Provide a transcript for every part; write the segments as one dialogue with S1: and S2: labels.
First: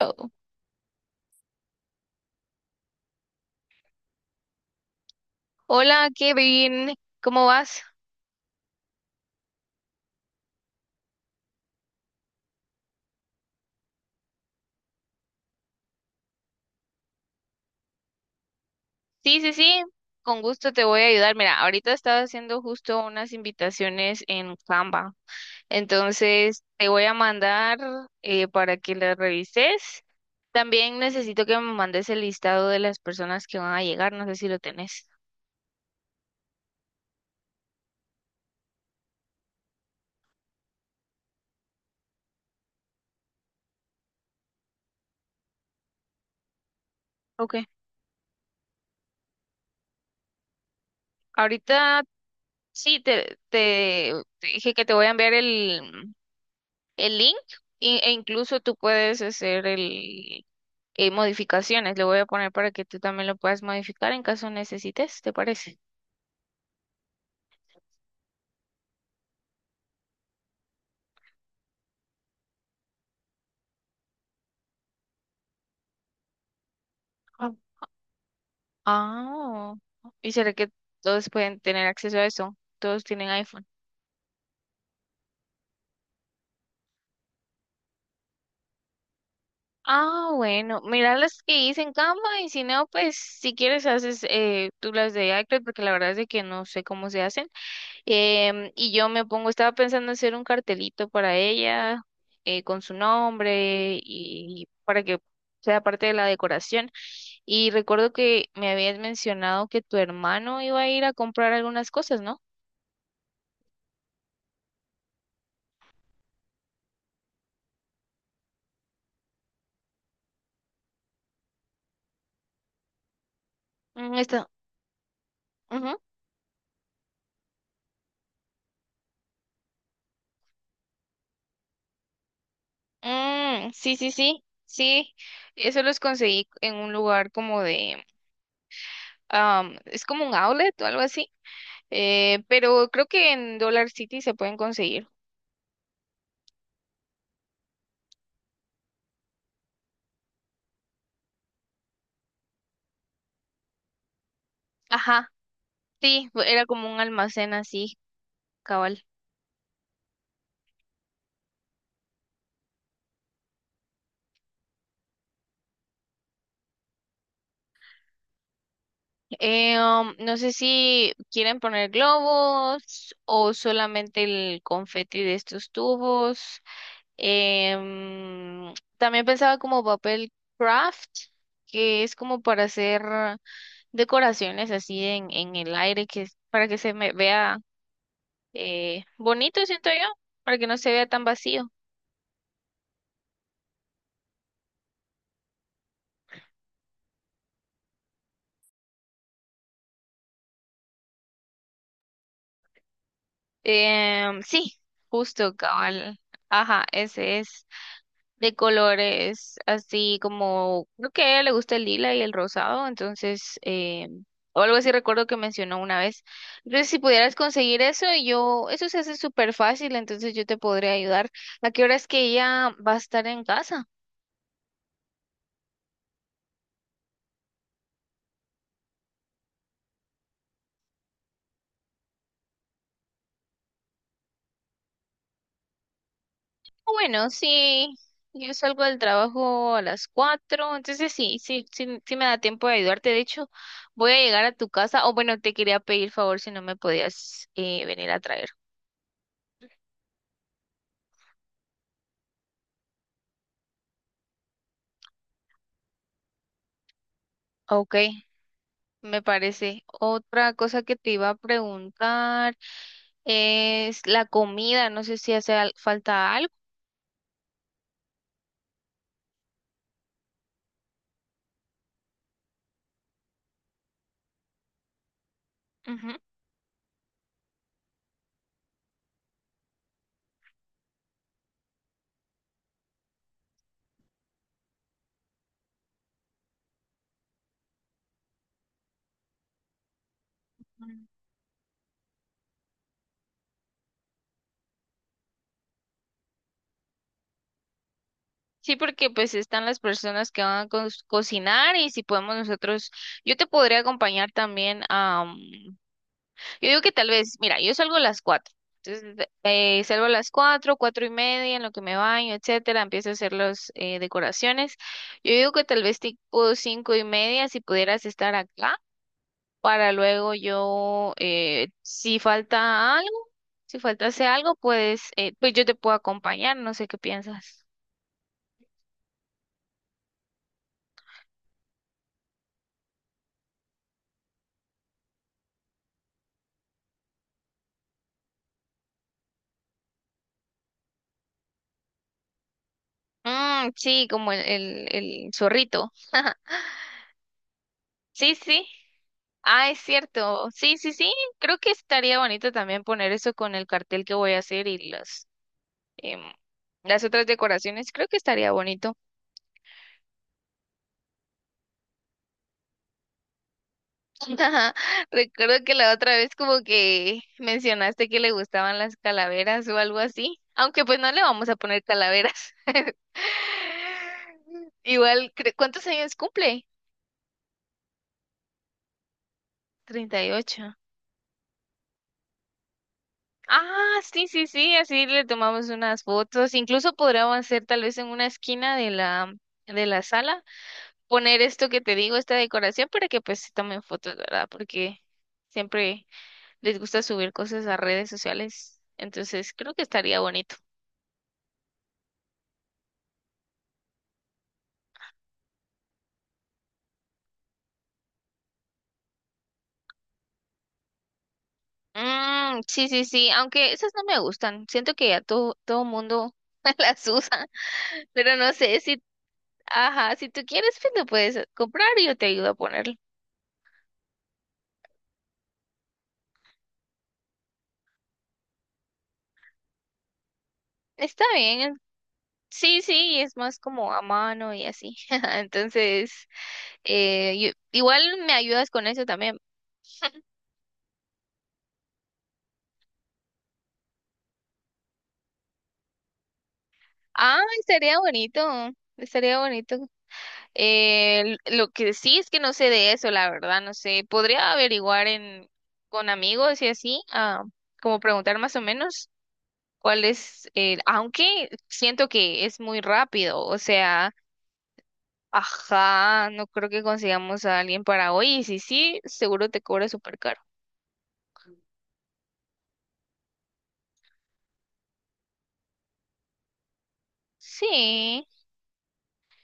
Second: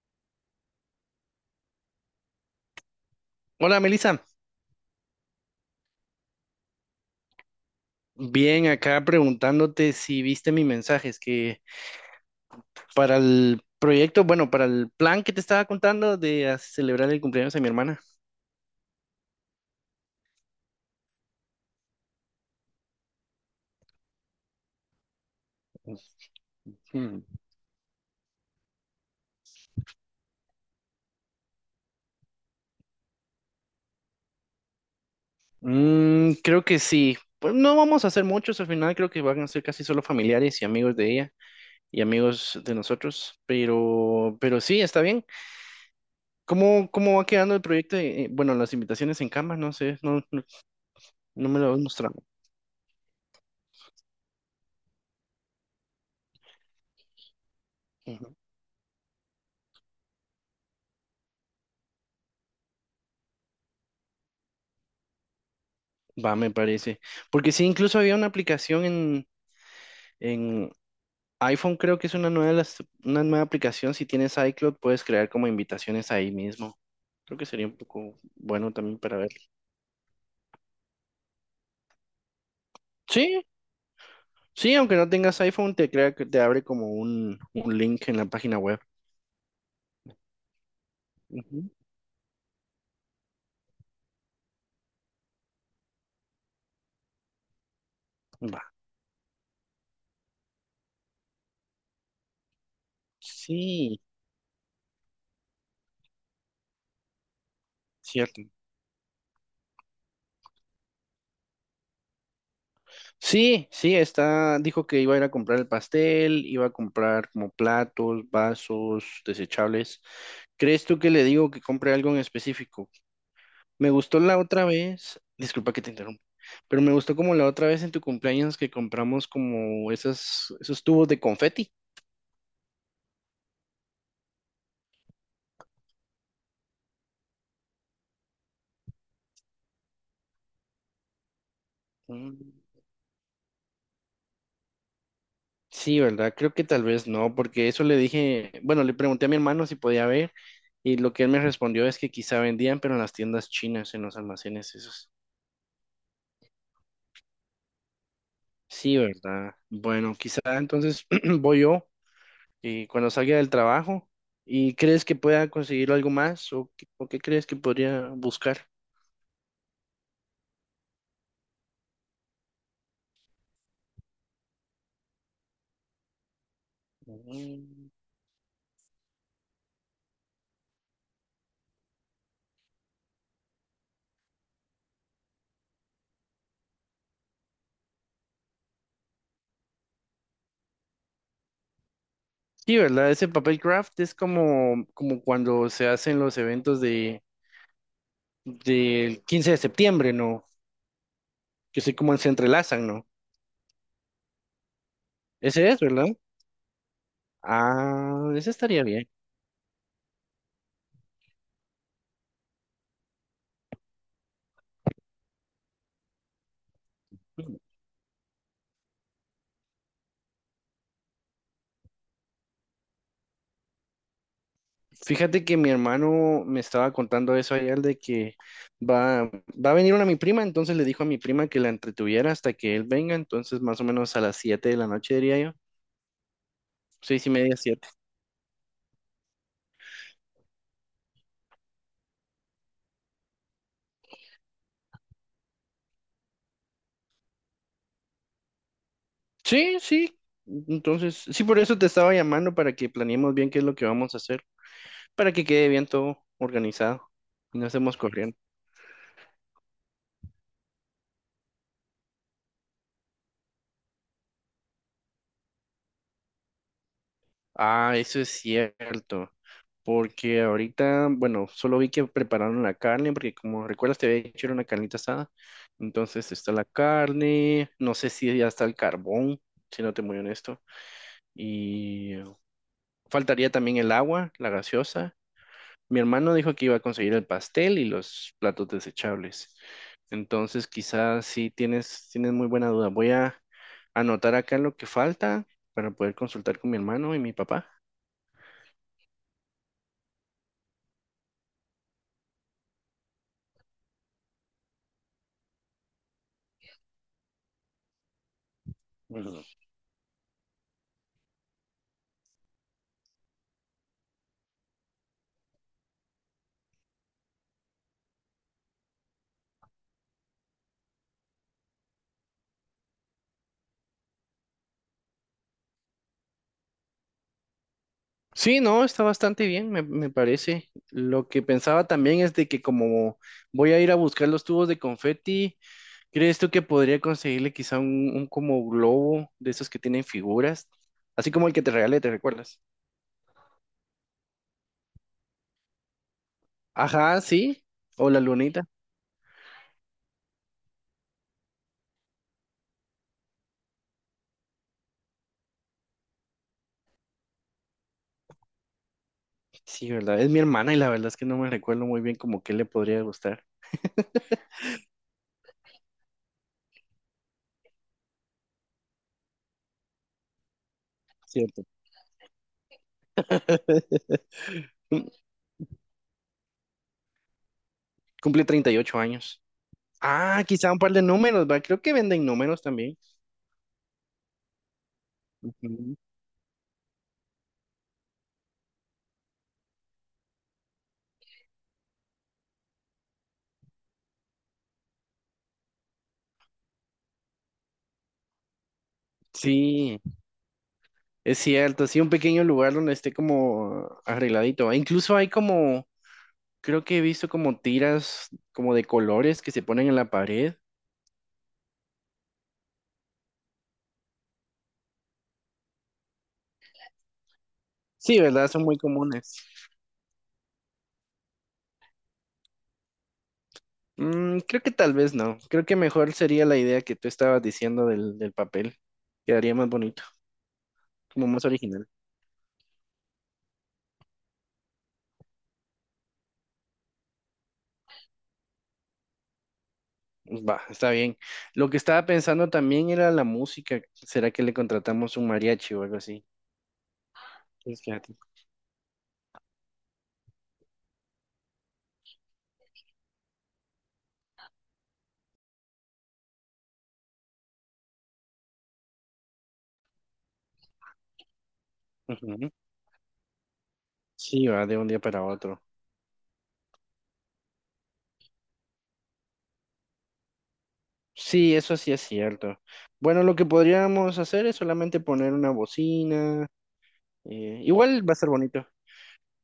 S1: Oh.
S2: Hola, Melissa.
S1: Hola, Kevin, ¿cómo vas?
S2: Bien, acá preguntándote si viste mi mensaje. Es que para el proyecto, bueno, para el plan que te estaba contando de celebrar el cumpleaños de mi hermana.
S1: Sí, sí, sí, con gusto te voy a ayudar. Mira, ahorita estaba haciendo justo unas invitaciones en Canva, entonces te voy a mandar para que las revises. También necesito que me mandes el listado de las personas que van a llegar, no sé si lo tenés.
S2: Mm, creo que sí. Pues no vamos a hacer muchos, al final creo que van a ser casi solo familiares y amigos de ella y amigos de nosotros, pero sí, está bien. ¿Cómo va quedando
S1: Ok.
S2: el proyecto? Bueno, las invitaciones en cama, no sé, no, no me lo has
S1: Ahorita
S2: mostrado.
S1: sí, te dije que te voy a enviar el link e
S2: Ujú.
S1: incluso tú puedes hacer modificaciones. Le voy a poner para que tú también lo puedas modificar en caso necesites, ¿te parece?
S2: Va, me parece. Porque sí, incluso había una aplicación en iPhone creo que es una nueva, una nueva aplicación. Si tienes iCloud, puedes crear como invitaciones ahí mismo. Creo que
S1: Ah,
S2: sería un poco bueno también para ver.
S1: Ah, ¿y será que todos pueden tener acceso a eso? Todos tienen
S2: Sí,
S1: iPhone.
S2: sí, aunque no tengas iPhone, te crea que te abre como un link en la página web.
S1: Ah, bueno, mira las que
S2: Ujú.
S1: hice en Canva y si no, pues si quieres haces tú las de iCloud porque la verdad es de que no sé cómo se hacen.
S2: Va.
S1: Y yo me pongo, estaba pensando hacer un cartelito para ella, con su nombre
S2: Sí,
S1: y para que sea parte de la decoración. Y recuerdo
S2: cierto.
S1: que me habías mencionado que tu hermano iba a ir a comprar algunas cosas, ¿no?
S2: Sí, sí, está, dijo que iba a ir a comprar el pastel, iba a comprar como platos, vasos, desechables. ¿Crees tú que le digo que compre algo en específico? Me
S1: Mm,
S2: gustó la
S1: está.
S2: otra vez, disculpa que te
S1: Ujú.
S2: interrumpa, pero me gustó como la otra vez en tu cumpleaños que compramos como esas, esos tubos de confeti.
S1: Mm, sí, sí, sí, sí. Eso los conseguí en un lugar como de, es como un outlet o algo así.
S2: Mm,
S1: Pero creo que en Dollar City se pueden conseguir.
S2: sí, ¿verdad? Creo que tal vez no, porque eso le dije, bueno, le pregunté a mi hermano si podía ver y lo que él me respondió es que quizá vendían, pero en las tiendas chinas, en los almacenes esos.
S1: Ajá, sí, era como un almacén así.
S2: Sí,
S1: Cabal.
S2: ¿verdad? Bueno, quizá entonces voy yo y cuando salga del trabajo y crees que pueda conseguir algo más o, o qué crees que podría buscar.
S1: No sé si quieren poner globos o solamente el confeti de estos tubos.
S2: Mm.
S1: También pensaba como papel craft, que es como para hacer decoraciones así en el aire, que es para que se me vea bonito, siento yo, para que no se vea tan vacío.
S2: Sí, ¿verdad? Ese papel craft es como, como cuando se hacen los eventos del 15 de septiembre, ¿no? Que sé cómo se entrelazan, ¿no?
S1: Sí, justo,
S2: Ese es, ¿verdad?
S1: cabal. Ajá, ese es.
S2: Ah, ese
S1: De
S2: estaría bien.
S1: colores así como, creo que a ella le gusta el lila y el rosado, entonces, o algo así recuerdo que mencionó una vez. Entonces, si pudieras conseguir eso, yo, eso se hace súper fácil, entonces yo te podría ayudar. ¿A qué hora es que ella va a estar en casa?
S2: Fíjate que mi hermano me estaba contando eso ayer de que va a venir una mi prima, entonces le dijo a mi prima que la entretuviera hasta que él venga, entonces más o menos a las 7 de la noche diría yo,
S1: Ah,
S2: seis y
S1: bueno,
S2: media, siete.
S1: sí, yo salgo del trabajo a las 4, entonces sí, sí, sí, sí me da tiempo de ayudarte. De hecho, voy a llegar a tu casa, o bueno, te quería pedir favor si no me podías venir a traer.
S2: Sí, sí. Entonces, sí, por eso te estaba llamando para que planeemos bien qué es lo que vamos a hacer, para que quede bien todo organizado y no
S1: Ok.
S2: estemos corriendo.
S1: Me parece. Otra cosa que te iba a preguntar es la comida. No sé si hace al- falta algo.
S2: Ah, eso es cierto, porque ahorita, bueno, solo vi que prepararon la carne, porque como recuerdas te había hecho una carnita asada,
S1: Ujú.
S2: entonces está la carne, no sé si ya está el carbón, si no te muy honesto, y faltaría también el agua, la gaseosa. Mi hermano dijo que iba a conseguir el pastel y los platos desechables. Entonces,
S1: Mm.
S2: quizás sí tienes muy buena duda. Voy a anotar acá lo que falta para poder consultar con mi hermano y mi papá.
S1: Sí, porque pues están las personas que van a co- cocinar y si podemos nosotros, yo te podría acompañar también yo digo que tal vez, mira, yo salgo a las 4. Entonces,
S2: Ujú.
S1: salgo a las 4, 4:30, en lo que me baño, etcétera, empiezo a hacer las decoraciones. Yo digo que tal vez tipo 5:30, si pudieras estar acá. Para luego yo, si falta algo, si faltase algo, pues, yo te puedo acompañar, no sé qué piensas.
S2: Sí, no, está bastante bien, me parece. Lo que pensaba también es de que como voy a ir a buscar los tubos de confeti, ¿crees tú que podría conseguirle quizá un como globo de esos que tienen figuras? Así como el que te regalé, ¿te recuerdas?
S1: Mm, sí, como el zorrito.
S2: Ajá, sí. O la
S1: Sí,
S2: lunita.
S1: sí. Ah, es cierto. Sí, sí, sí. Creo que estaría bonito también poner eso con el cartel que voy a hacer y las, em, las otras decoraciones. Creo que estaría bonito.
S2: Sí, ¿verdad? Es mi hermana y la verdad es que no me recuerdo muy bien como qué le podría gustar.
S1: Ajá. Recuerdo que la otra vez como que mencionaste que le gustaban las calaveras o algo así, aunque pues no le vamos a
S2: Cierto.
S1: poner calaveras. Igual, cre- ¿cuántos años cumple?
S2: Cumple 38 años.
S1: Treinta y
S2: Ah, quizá
S1: ocho.
S2: un par de números, ¿va? Creo que venden números también.
S1: Ah, sí, sí, sí, así le tomamos
S2: Ujú.
S1: unas fotos. Incluso podríamos hacer tal vez en una esquina de la sala, poner esto que te digo, esta decoración para que pues se tomen fotos, ¿verdad? Porque siempre les gusta subir cosas a redes sociales, entonces creo que
S2: Sí,
S1: estaría bonito.
S2: es cierto. Sí, un pequeño lugar donde esté como arregladito. E incluso hay como, creo que he visto como tiras como de colores que se ponen en la pared.
S1: Mm, sí, sí, sí, aunque esas no me gustan, siento que ya todo mundo las usa,
S2: Sí,
S1: pero
S2: ¿verdad?
S1: no
S2: Son muy
S1: sé si,
S2: comunes.
S1: ajá, si tú quieres, pues lo puedes comprar y yo te ayudo a ponerlo.
S2: Mm, creo que tal vez no. Creo que mejor sería la idea que tú estabas diciendo del papel. Quedaría más bonito,
S1: Está
S2: como más
S1: bien,
S2: original.
S1: sí, sí, es más como a mano y así, entonces, igual me ayudas con eso también.
S2: Va, está bien. Lo que estaba pensando también era la música. ¿Será que le contratamos un mariachi o algo así?
S1: Ah,
S2: Pues
S1: estaría
S2: fíjate.
S1: bonito, estaría bonito. Eh, lo que sí es que no sé de eso, la verdad, no sé. Podría averiguar en con amigos y así, como preguntar más o menos cuál es el, aunque siento que
S2: Ujú.
S1: es muy rápido, o sea,
S2: Sí, va de un día para otro.
S1: ajá, no creo que consigamos a alguien para hoy, y si sí, seguro te cobra súper caro.
S2: Sí, eso sí es cierto. Bueno, lo que podríamos hacer es solamente poner una bocina. Igual va a
S1: Sí,
S2: ser bonito.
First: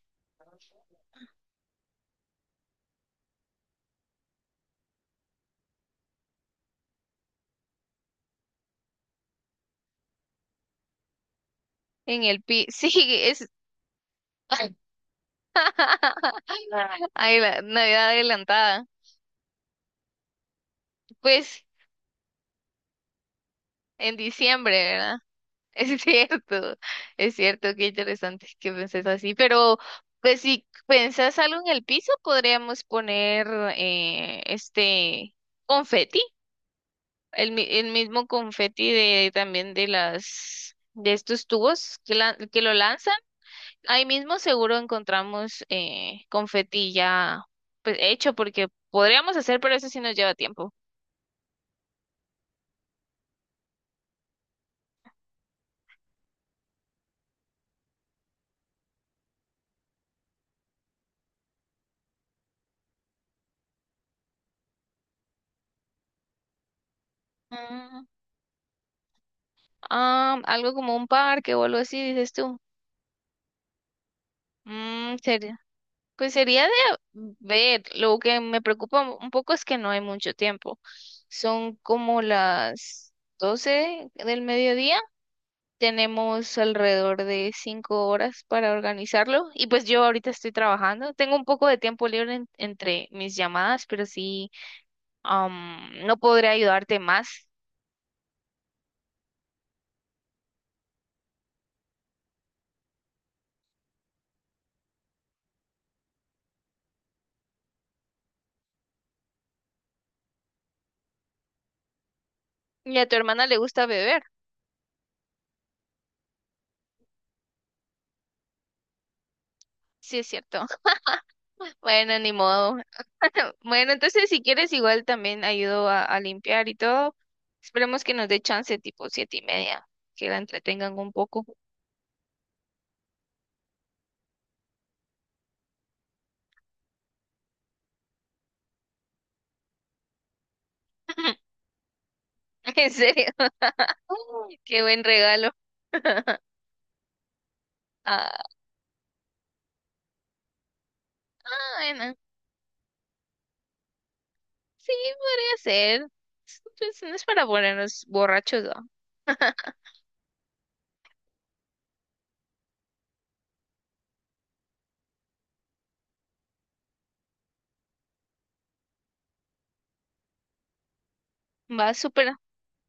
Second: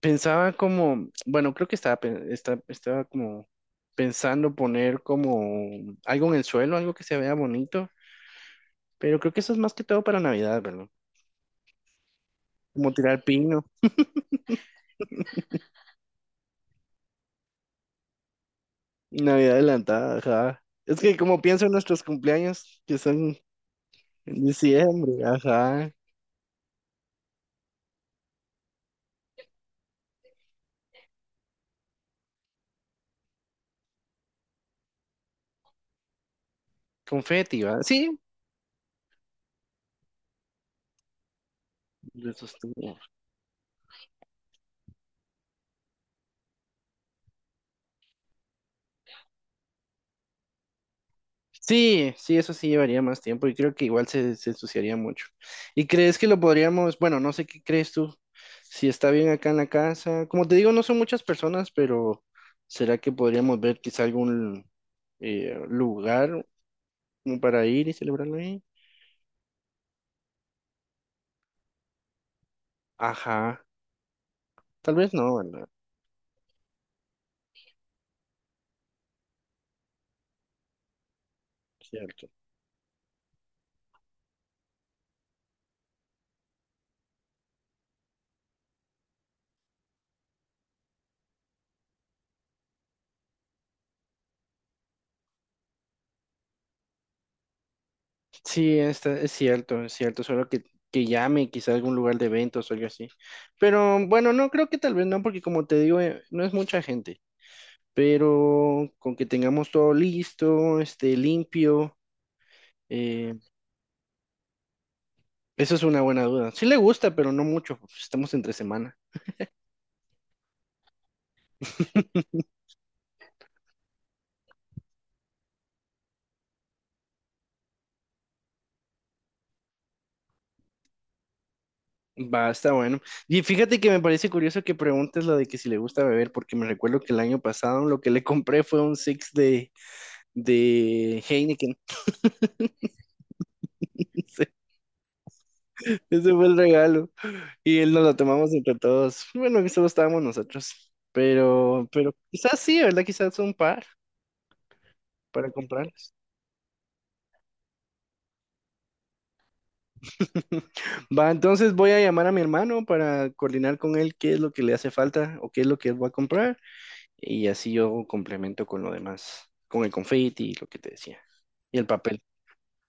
S2: Pensaba como, bueno, creo que estaba, estaba como pensando poner como algo en el suelo, algo que se vea bonito, pero creo que eso es más que todo para Navidad, ¿verdad?
S1: sí,
S2: Como tirar
S1: es
S2: pino.
S1: ay, la Navidad adelantada.
S2: Navidad adelantada, ajá. Es que como
S1: Pues
S2: pienso en nuestros cumpleaños, que son
S1: en
S2: en
S1: diciembre, verdad.
S2: diciembre, ajá.
S1: Es cierto, es cierto, qué interesante que penses así, pero pues si pensás algo en el piso, podríamos poner este confeti,
S2: Confeti, ¿va?
S1: el
S2: Sí,
S1: mismo confeti de también de estos tubos
S2: de esos
S1: que lo
S2: tiempos.
S1: lanzan. Ahí mismo seguro encontramos confeti ya pues hecho porque podríamos hacer, pero eso sí nos lleva tiempo.
S2: Sí, sí, eso sí llevaría más tiempo y creo que igual se ensuciaría mucho. ¿Y crees que lo podríamos, bueno, no sé qué crees tú, si está bien acá en la casa? Como te digo, no son muchas personas, pero ¿será que podríamos ver quizá algún lugar como para ir y
S1: Mm,
S2: celebrarlo ahí?
S1: algo como un parque o algo así, dices tú.
S2: Ajá, tal vez
S1: Mm,
S2: no,
S1: sería.
S2: ¿verdad?
S1: Pues sería de ver, lo que me preocupa un poco es que no hay mucho tiempo. Son como
S2: Cierto.
S1: las 12 del mediodía. Tenemos alrededor de 5 horas para organizarlo. Y pues yo ahorita estoy trabajando. Tengo un poco de tiempo libre en- entre mis llamadas, pero sí, no podré ayudarte más.
S2: Sí, está, es cierto, solo que llame quizá a algún lugar de eventos o algo así. Pero bueno, no creo que tal vez no, porque como te digo, no es mucha gente, pero con que tengamos todo listo, este, limpio,
S1: Y a tu
S2: eh,
S1: hermana le gusta beber.
S2: eso es una buena duda. Sí le gusta, pero no mucho, pues, estamos entre semana.
S1: Sí, es cierto. Bueno, ni modo. Bueno, entonces si quieres igual también ayudo a limpiar y todo. Esperemos que nos dé chance tipo 7:30, que la entretengan un poco.
S2: Va, está bueno. Y fíjate que me parece curioso que preguntes lo de que si le gusta beber, porque me recuerdo que el año pasado lo que le compré fue un six de Heineken.
S1: En serio, qué buen regalo.
S2: Ese fue el regalo. Y él nos la
S1: Ah,
S2: tomamos entre todos. Bueno, que solo estábamos nosotros.
S1: ah,
S2: Pero,
S1: bueno,
S2: pero quizás sí, ¿verdad? Quizás un par
S1: sí,
S2: para
S1: podría ser.
S2: comprarles.
S1: Es- pues, no es para ponernos borrachos, ¿no?
S2: Va, entonces voy a llamar a mi hermano para coordinar con él qué es lo que le hace falta o qué es lo que él va a comprar. Y así yo complemento con lo demás, con el confeti y lo que te decía. Y el
S1: Va,
S2: papel.
S1: súper.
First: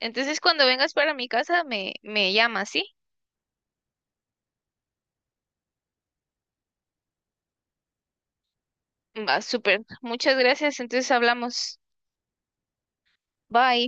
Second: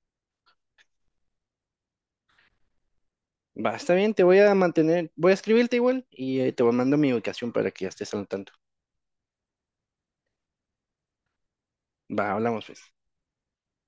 S1: Entonces cuando vengas para mi casa me, me llamas, ¿sí?
S2: Va, está bien, te voy a mantener, voy a escribirte igual y te voy mando mi ubicación para que ya estés al tanto.
S1: Va, súper. Muchas gracias, entonces hablamos.
S2: Va, hablamos pues.
S1: Bye.